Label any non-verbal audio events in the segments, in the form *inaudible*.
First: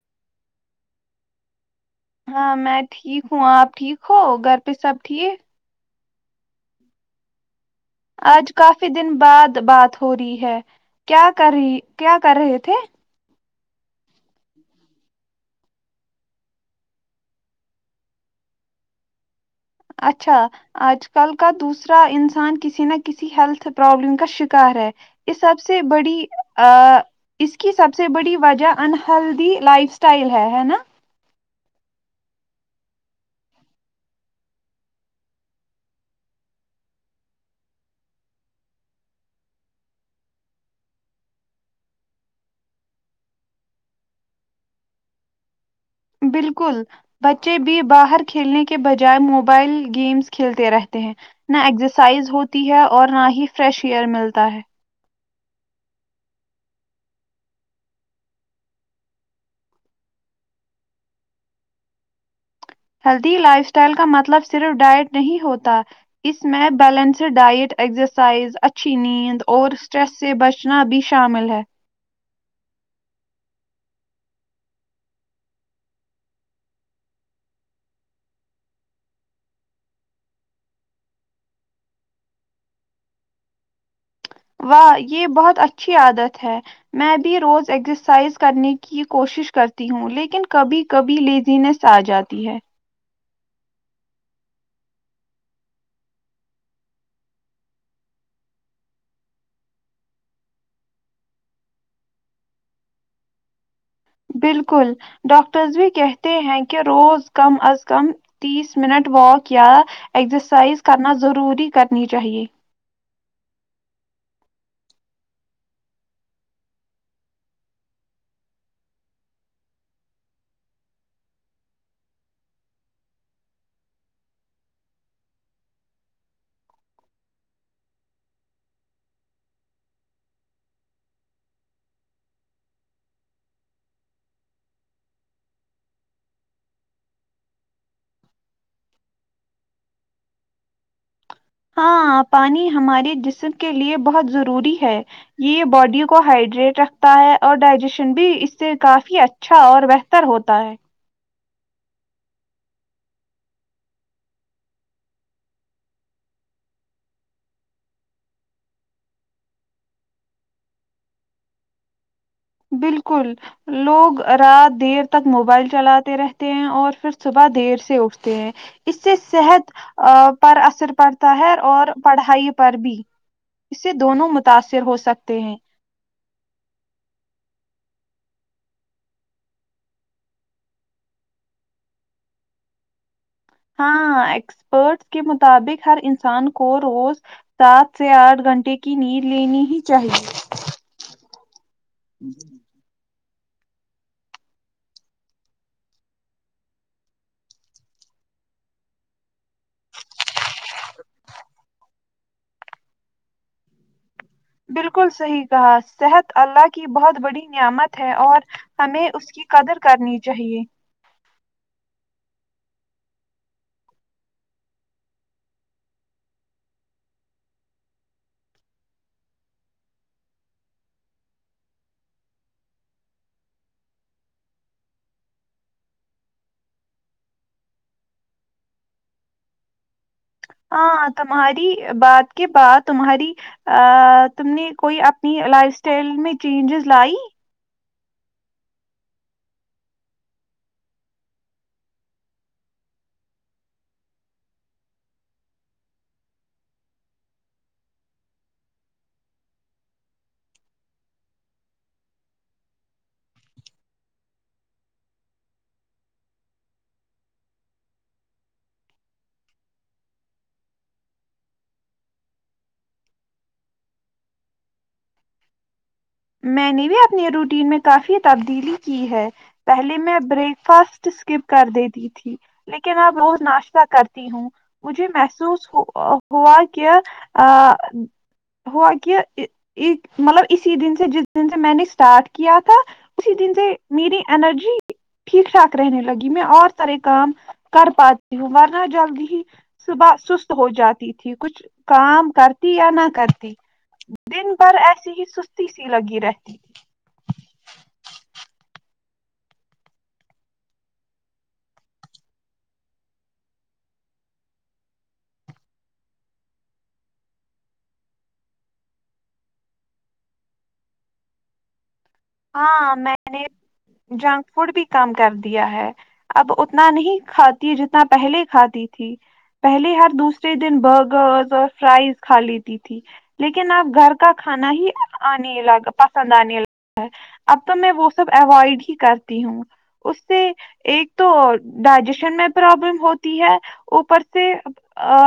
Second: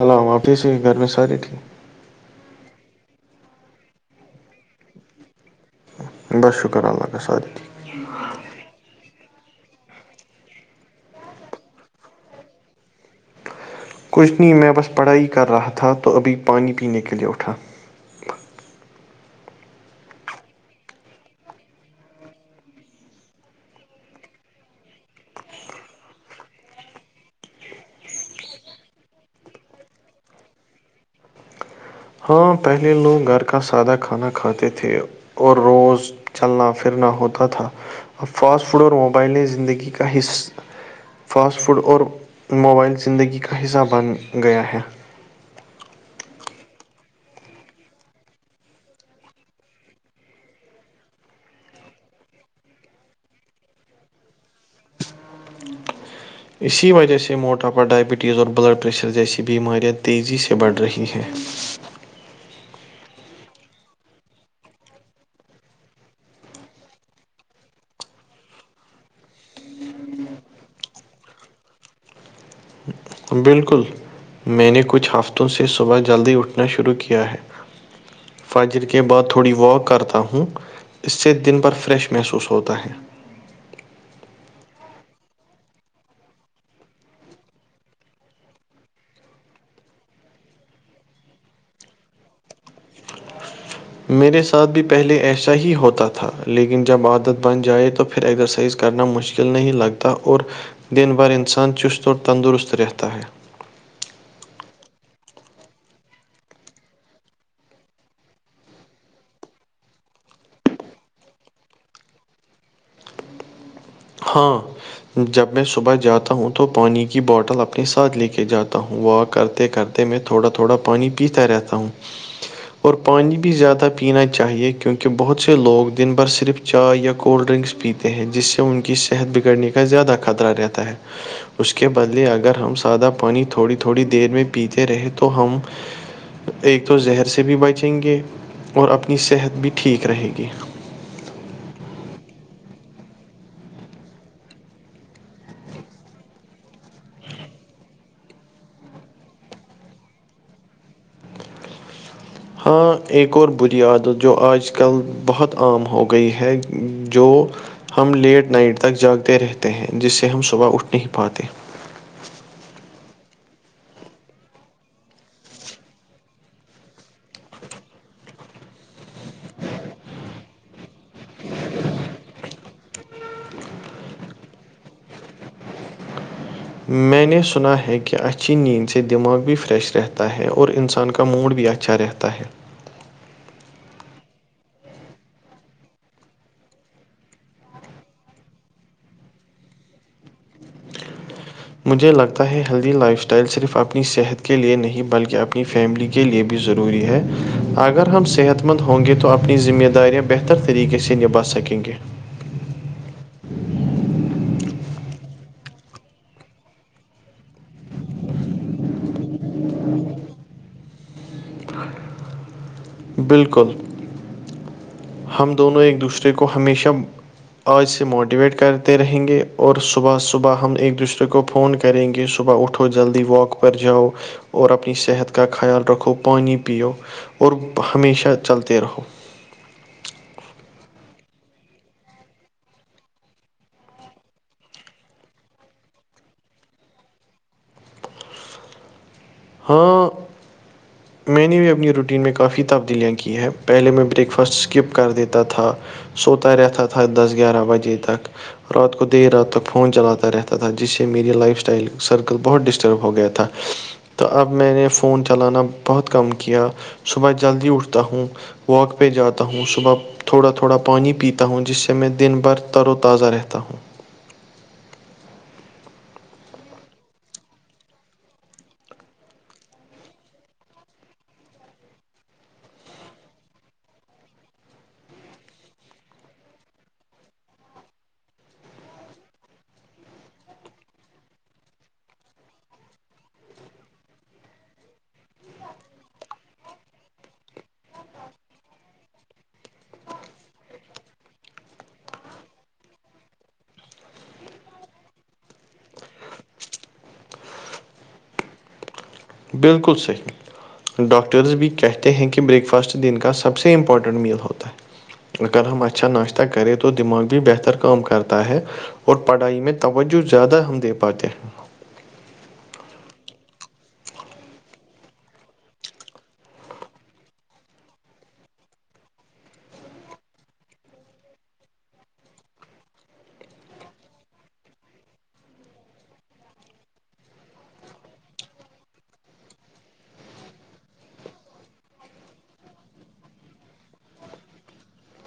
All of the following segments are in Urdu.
ہل آپ ہی سے گھر میں سارے ٹھیک *unintelligible* ہاں میں ٹھیک ہوں آپ ٹھیک ہو گھر پہ سب ٹھیک بس شکر اللہ کا سات ٹھیک آج کافی دن بعد بات ہو رہی ہے کیا کر رہی کیا کر رہے تھے کچھ نہیں میں بس پڑھائی کر رہا تھا تو ابھی پانی پینے کے لیے اٹھا اچھا آج کل کا دوسرا انسان کسی نہ کسی ہیلتھ پرابلم کا شکار ہے اس سب سے بڑی آ *unintelligible* اس کی سب سے بڑی وجہ ان ہیلدی لائف اسٹائل ہے ہے نا ہاں پہلے لوگ گھر کا سادہ کھانا کھاتے تھے اور روز چلنا پھرنا ہوتا تھا اب فاسٹ فوڈ اور موبائلیں زندگی کا حصہ فاسٹ فوڈ اور موبائل زندگی کا حصہ بن گیا ہے بالکل بچے بھی باہر کھیلنے کے بجائے موبائل گیمس کھیلتے رہتے ہیں نہ ایکزرسائز ہوتی ہے اور نہ ہی فریش ایئر ملتا ہے اسی وجہ سے موٹاپا ڈائبٹیز اور بلڈ پریشر جیسی بیماریاں تیزی سے بڑھ رہی ہیں ہیلدی لائف اسٹائل کا مطلب صرف ڈائٹ نہیں ہوتا اس میں بیلنسڈ ڈائٹ ایکزرسائز اچھی نیند اور اسٹریس سے بچنا بھی شامل ہے بالکل میں نے کچھ ہفتوں سے صبح جلدی اٹھنا شروع کیا ہے فاجر کے بعد تھوڑی واک کرتا ہوں اس سے دن بھر فریش محسوس ہوتا ہے واہ یہ بہت اچھی عادت ہے میں بھی روز ایکسرسائز کرنے کی کوشش کرتی ہوں لیکن کبھی کبھی لیزنیس آ جاتی ہے *unintelligible* میرے ساتھ بھی پہلے ایسا ہی ہوتا تھا لیکن جب عادت بن جائے تو پھر ایزرسائز کرنا مشکل نہیں لگتا اور دن بھر انسان چست اور تندرست رہتا ہے بالکل ڈاکٹرز بھی کہتے ہیں کہ روز کم از کم تیس منٹ واک یا ایکسرسائز کرنا ضروری کرنی چاہیے ہاں *unintelligible* جب میں صبح جاتا ہوں تو پانی کی بوٹل اپنے ساتھ لے کے جاتا ہوں و کرتے کرتے تو میں تھوڑا تھوڑا پانی پیتا رہتا ہوں اور پانی بھی زیادہ پینا چاہیے کیونکہ بہت سے لوگ دن بھر صرف چائے یا کولڈ ڈرنکس پیتے ہیں جس سے ان کی صحت بگڑنے کا زیادہ خطرہ رہتا ہے اس کے بدلے اگر ہم سادہ پانی تھوڑی تھوڑی دیر میں پیتے رہے تو ہم ایک تو زہر سے بھی بچیں گے اور اپنی صحت بھی ٹھیک رہے گی ہاں پانی ہمارے جسم کے لیے بہت ضروری ہے یہ باڈی کو ہائڈریٹ رکھتا ہے اور ڈائجیشن بھی اس سے کافی اچھا اچھا اور بہتر ہوتا ہے ہاں ایک اور بری عادت جو آج کل بہت عام ہو گئی ہے جو ہم لیٹ نائٹ تک جاگتے رہتے ہیں جس سے ہم صبح اٹھ نہیں پاتے بالکل لوگ رات دیر تک موبائل چلاتے رہتے ہیں اور پھر صبح دیر سے اٹھتے ہیں اس سے صحت پر اثر پڑتا ہے اور پڑھائی پر بھی اس سے دونوں متاثر ہو سکتے ہیں میں نے سنا ہے کہ اچھی نیند سے دماغ بھی فریش رہتا ہے اور انسان کا موڈ بھی اچھا چار رہتح ہاں ایکسپرٹس کے مطابق ہر انسان کو روز سات سے آٹھ گھنٹے کی نیند لینی ہی چاہیے مجھے لگتا ہے ہیلدی لائفٹائل صرف اپنی صحت کے لیے نہیں بلکہ اپنی فیملی کے لیے بھی ضروری ہے اگر ہم صحت مند ہوں گے تو اپنی ذمہ داریاں بہتر طریقے سے نبھا سکیں گے بالکل صحیح کہا صحت اللہ کی بہت بڑی نعمت ہے اور ہمیں اس کی قدر کرنی چاہیے بالکل ہم دونوں ایک دوسرے کو ہمیشہ آج سے موٹیویٹ کرتے رہیں گے اور صبح صبح ہم ایک دوسرے کو فون کریں گے صبح اٹھو جلدی واک پر جاؤ اور اپنی صحت کا خیال رکھو پانی پو اور ہمیشہ چلتے رہو ہاں تمہاری بات کے بعد تمہاری ا تم نے کوئی اپنی لائف اسٹائل میں چینجز لائی ہاں میں نے بھی اپنی روٹین میں کافی تبدیلیاں کی ہے پہلے میں بریک فاسٹ اسکپ کر دیتا تھا سوتا رہتا تھا دس گیارہ بجے تک رات کو دیر رات تک فون چلاتا رہتا تھا جس سے میری لائف اسٹائل سرکل بہت ڈسٹرب ہو گیا تھا تا تو اب میں نے فون چلانا بہت کم کیا صبح جلدی اٹھتا ہوں واک پہ جاتا ہوں صبح تھوڑا تھوڑا پانی پیتا ہوں جس سے میں دن بھر تر و تازہ رہتا ہوں میں نے بھی اپنی روٹین میں کافی تبدیلی کی ہے پہلے میں بریک فاسٹ اسکپ کر دیتی تھی لیکن اب رت ناشتہ کرتی ہوں مجھے محسوس ہوا کہ ہو کہ مطلب ای دن جس دن سے میں نے اسٹارٹ کیا تھا اسی دن سے میری انرجی ٹھیک ٹھاک رہنے لگی میں اور سارے کام کر پاتی ہوں ورنہ جلدی ہی صبح سست ہو جاتی تھی کچھ کام کرتی یا نہ کرتی دن بھر ایسی ہی سستی سی لگی رہتی بالکل صحیح ڈاکٹرز بھی کہتے ہیں کہ بریک فاسٹ دن کا سب سے امپورٹنٹ میل ہوتا ہے اگر ہم اچھا ناشتہ کریں تو دماغ بھی بہتر کام کرتا ہے اور پڑھائی میں توجہ زیادہ ہم دے پاتے ہیں ہاں میں نے جنک فوڈ بھی کام کر دیا ہے اب اتنا نہیں کھاتی جتنا پہلے کھاتی تھی پہلے ہر دوسرے دن برگرز اور فرائز کھا لیتی تھی لیکن آپ گھر کا کھانا ہی آنے لگا پسند آنے لگ اب تو میں وہ سب اوائڈ ہی کرتی ہوں اس سے ایک تو ڈائجیشن میں پرابلم ہوتی ہے اوپر سے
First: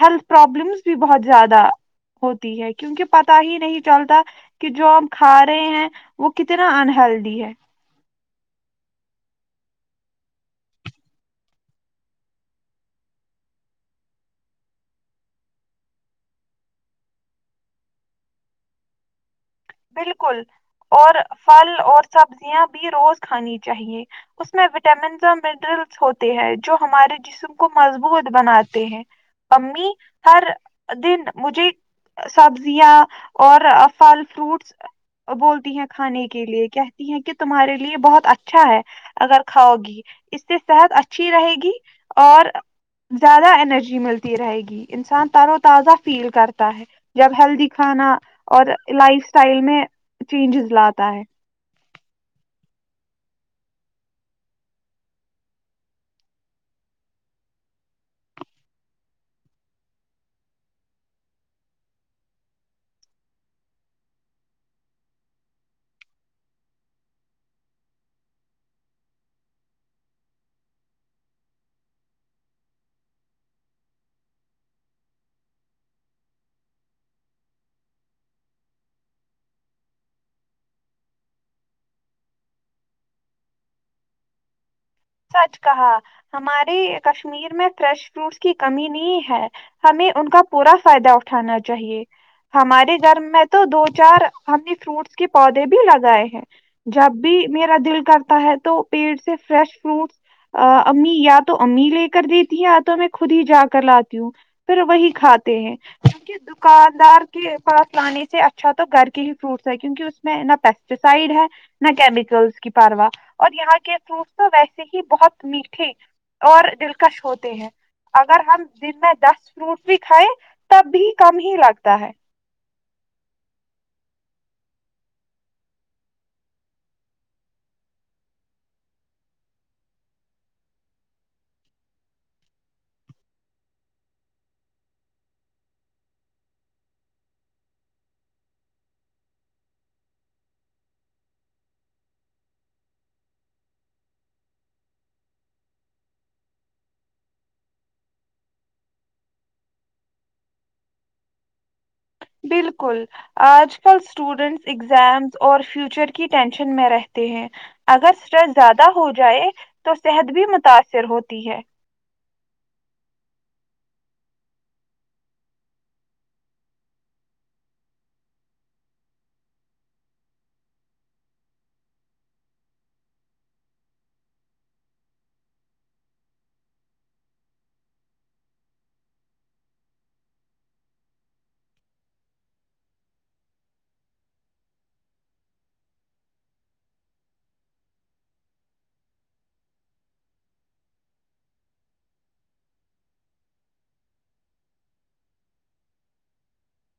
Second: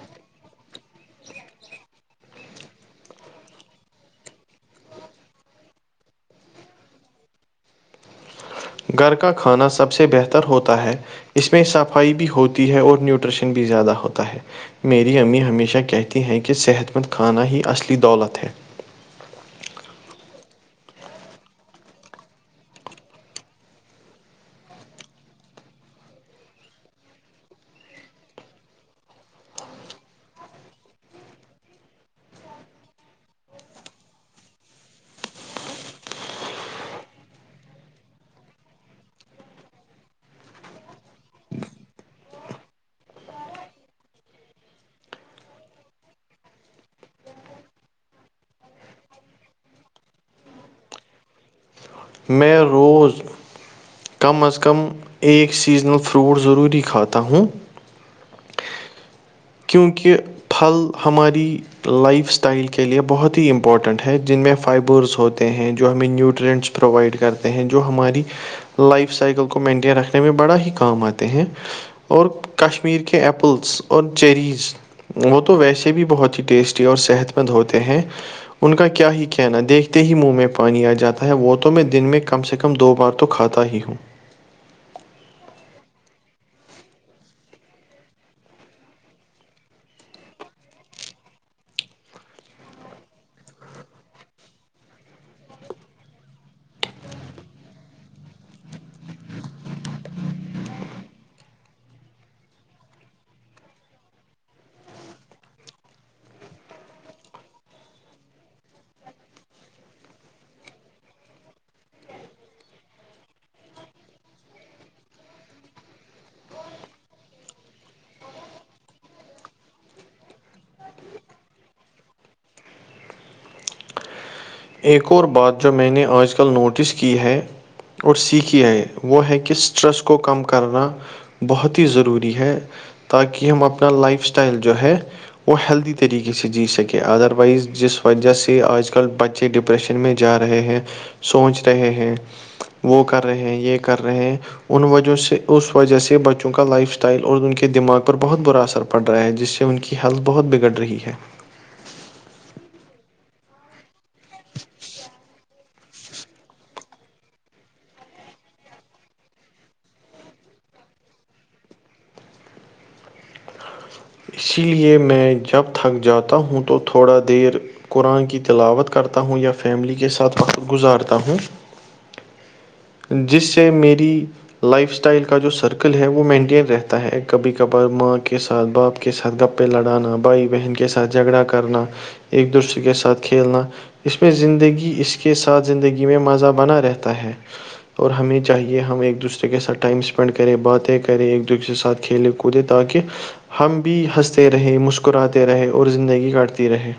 ہیلتھ پروابلمس بھی بہت زیادہ ہوتی ہے کیونکہ پتا ہی نہیں چلتا کہ جو ہم کھا رہے ہیں وہ کتنا انہلدی ہے گھر کا کھانا سب سے بہتر ہوتا ہے اس میں صفائی بھی ہوتی ہے اور نیوٹریشن بھی زیادہ ہوتا ہے میری امی ہمیشہ کہتی ہیں کہ صحت مند کھانا ہی اصلی دولت ہے بالکل اور پھل اور سبزیاں بھی روز کھانی چاہیے اس میں وٹامنز منرلس ہوتے ہیں جو ہمارے جس کو مضبوط بناتے ہیں امی ہر دن مجھے سبزیاں اور پھل فروٹ بولتی ہیں کھانے کے لیے کہتی ہیں کہ تمہارے لیے بہت اچھا ہے اگر کھاؤ گی اس سے صحت اچھی رہے گی اور زیادہ انینرجی ملتی رہے گی انسان تر و تازہ فیل کرتا ہے جب ہیلدی کھانا اور لائف اسٹائل میں چینجز لاتا ہے میں روز کم از کم ایک سیزنل فروٹ ضروری کھاتا ہوں کیونکہ پھل ہماری لائف اسٹائل کے لیے بہت ہی امپورٹنٹ ہے جن میں فائبرس ہوتے ہیں جو ہمیں نیوٹرینٹس پرووائڈ کرتے ہیں جو ہماری لائف سائیکل کو مینٹین رکھنے میں بڑا ہی کام آتے ہیں اور کشمیر کے ایپلس اور چیریز وہ تو ویسے بھی بہت ہی ٹیسٹی اور صحت مند ہوتے ہیں ان کا کیا ہی کہنا دیکھتے ہی منہ میں پانی آ جاتا ہے وہ تو میں دن میں کم سے کم کم دو بار تو کھاتا ہی ہوں سچ کہا ہماری کشمیر پیر میں فریش فروٹس کی کمی نہیں ہے ہمیں ان کا پورا فائدہ اٹھانا چاہیے ہمارے گھر میں تو دو چار ہم نے فروٹس کے پودے بھی لگائے ہیں جب بھی میرا دل کرتا ہے تو پیڑ سے فریش فروٹس امی یا تو امی لے کر دیتی ہیں یا تو میں خود ہی جا کر لاتی ہوں پھر وہی کھاتے ہیں دکاندار کے پاس لانے سے اچھا تو گھر کے ہی فروٹس ہے کیونک میں نہ پیسٹیسائڈ ہے نہ کیمیکلس کی پارواہ اور یہاں کے فروٹ تو ویسے ہی بہت میٹھے اور دلکش ہوتے ہیں اگر ہم دن میں دس فروٹ بھی کھائیں تب بھی کم ہی لگتا ہے ایک اور بات جو میں نے آج کل نوٹس کی ہے اور سیکھیھی آئے وہ ہے کہ اسٹریس کو کم کرنا بہت ہی ضروری ہے تاکہ ہم اپنا لائف اسٹائل جو ہے وہ ہیلدی طریقے سے جی سکے ادروائز جس وجہ سے آج کل بچ ڈپریشن میں جا رہے ہیں سوچ رہے ہیں وہ کر رہے ہیں یہ کر رہے ہیں ان وجہ سے اس وجہ سے بچوں کا لائف اسٹائل اور ان کے دماغ پر بہت برا ار پڑ پڑ رہا ہے جس سے ان کی ہیلتھ بہت بگڑ رہی ہے بالکل آج کل اسٹوڈینٹس اگزامس اور فیوچر کی ٹینشن میں رہتے ہیں اگر اسٹریس زیادہ ہو جائے تو صحت بھی متاثر ہوتی ہے اسی لیے میں جب تھک جاتا ہوں تو تھوڑا دیر قرآن کی تلاوت کرتا ہوں یا فیملی کے ساتھ وقت گزارتا ہوں جس سے میری لائف اسٹائل کا جو سرکل ہے وہ مینٹین رہتا ہے کبھی کبھار ماں کے ساتھ باپ کے ساتھ گپے لڑانا بھائی بہن کے ساتھ جھگڑا کرنا ایک دوسرے کے ساتھ کھیلنا اس میں زندگی اس کے ساتھ زندگی میں مزہ بنا رہتا ہے اور ہمیں چاہیے ہم ایک دوسرے کے ساتھ ٹائم اسپینڈ کریں باتیں کریں ایک دوسرے کے ساتھ کھیلے کودے تاکہ ہم بھی ہنستے رہے مسکراتے رہے اور زندگی کاٹتی رہے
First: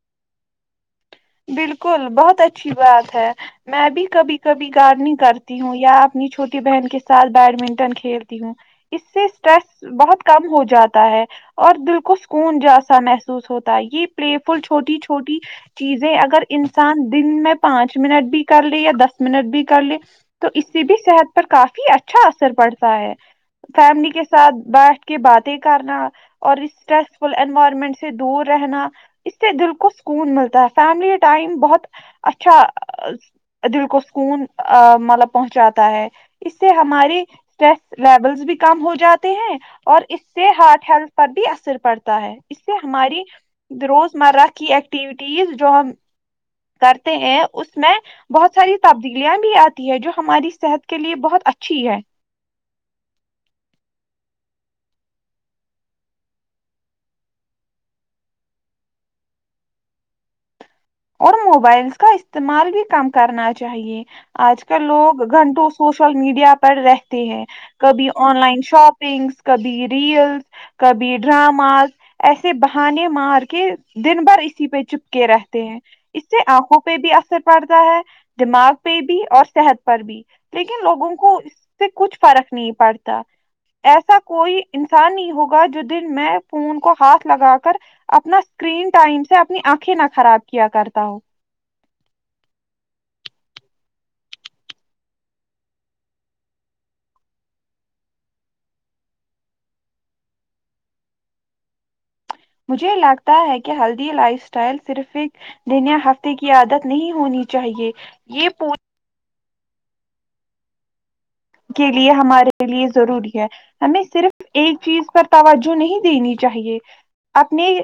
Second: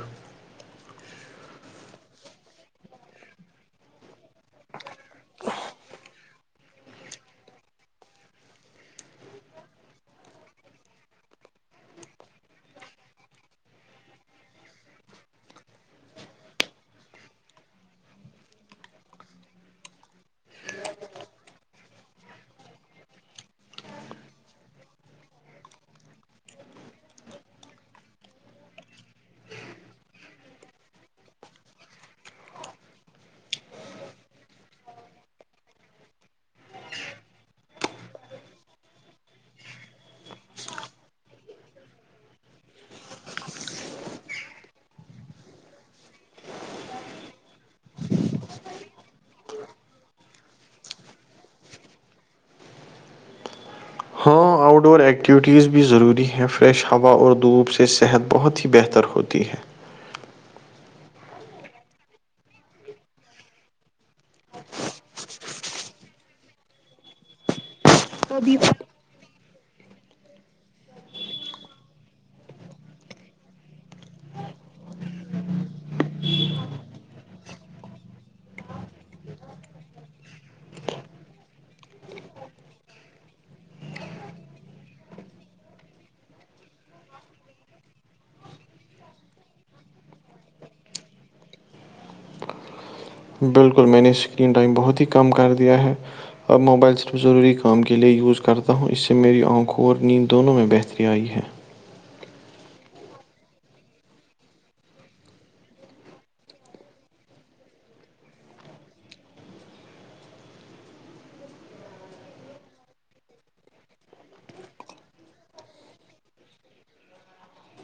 بالکل بہت اچھی بات ہے میں بھی کبھی کبھی گارڈنگ کر ہوں یا اپنی چوٹی بہن کے ساتھ بیڈمنٹن کھیلتی ہوں اس سے اسٹریس بہت کم ہو جاتا ہے اور دل کو سکون جاسا محسوس ہوتا ہے یہ پلے فل چھوٹی چھوٹی چیز اگر انسان دن میں پانچ منٹ بھی کر لے یا دس منٹ بھی کر لے تو اس سے بھی صحت پر کافی اچھا اثر پڑتا ہے فیملی کے ساتھ بیٹھ کے باتیں کرنا اور اس اسٹریس فل انوائرمنٹ سے دور رہنا اس سے دل کو سکون ملتا ہے فیملی ٹائم بہت اچھا دل کو سکون مطلب پہنچاتا ہے اس سے ہماری اسٹریس لیولس بھی کم ہو جاتے ہیں اور اس سے ہارٹ ہیلتھ پر بھی اثر پڑتا ہے اس سے ہماری روزمرہ کی ایکٹیویٹیز جو ہم کرتے ہیں اس میں بہت ساری تبدیلیاں بھی آتی ہے جو ہماری صحت کے لیے بہت اچھی ہے ہاں آؤٹ ڈور ایکٹیویٹیز بھی ضروری ہیں فریش ہوا اور دھوپ سے صحت بہت ہی بہتر ہوتی ہے اور موبائلس کا استعمال بھی کم کرنا چاہیے آج کل لوگ گھنٹوں سوشل میڈیا پر رہتے ہیں کبھی آن بھی لائن شاپ تھنگس کبھی ریلس کبھی ڈراماز ایسے بہانے مار کے دن بھر اسی پہ چپک رہتے ہیں اس سے آنکھوں پہ بھی اثر پڑتا ہے دماغ پہ بھی اور صحت پر بھی لیکن لوگوں کو اس سے کچھ فرق نہیں پڑتا ایسا کوئی انسان نہیں ہوگا جو دن میں فون کو ہاتھ لگا کر اپنا اسکرین ٹائم سے اپنی آنکھیں نہ خراب کیا کرتا ہوں بالکل میں نے اسکرین ٹائم بہت ہی کم کر دیا ہے اب موبائل صرف ضروری کام کے لیے یوز کرتا ہوں اس سے میری آنکھوں اور نیند دونوں میں بہتری آئی ہے مجھے لگتا ہے کہ ہلدی لائف اسٹائل صرف ایک دنیا ہفتے کی عادت نہیں ہونی چاہیے یہ پ کے لیے ہمارے لیے ضروری ہے ہمیں صرف ایک چیز پر توجہ نہیں دینی چاہیے اپنی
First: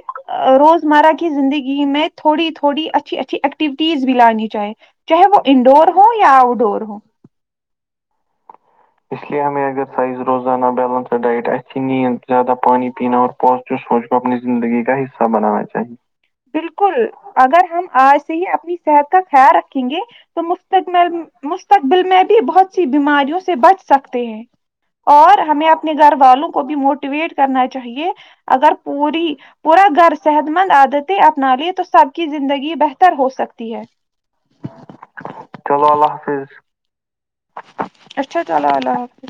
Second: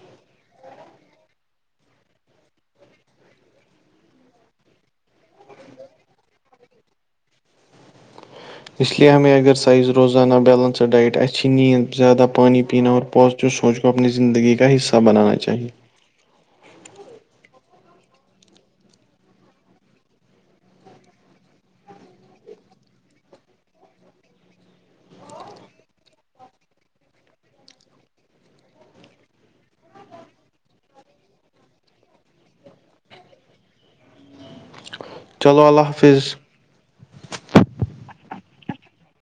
روزمرہ کی زندگی میں تھوڑی تھوڑی اچھی اچھی ایکٹیوٹیز بھی لانی چاہیے چاہے وہ انڈور ہوں یا آؤٹ ڈور ہووں ا اس لیے ہمیں ایگزرسائز روزانا بیلینس ڈائٹسھی ن زیادہ پانی پینا اور پوزٹو سوچ کو اپنی زندگی کا حصہ بنانا چاہیے بالکل اگر ہم آج سے ہی اپنی صحت کا خیال رکھیں گے تو مستقبل مستقبل میں بھی بہت سی بیماریوں سے بچ سکتے ہیں اور ہمیں اپنے گھر والوں کو بھی موٹیویٹ کرنا چاہیے اگر پوری پورا گھر صحت مند عادتیں اپنا لیے تو سب کی زندگی بہتر ہو سکتی ہے چلو اللہ حافظ اچھا چلو اللہ حافظ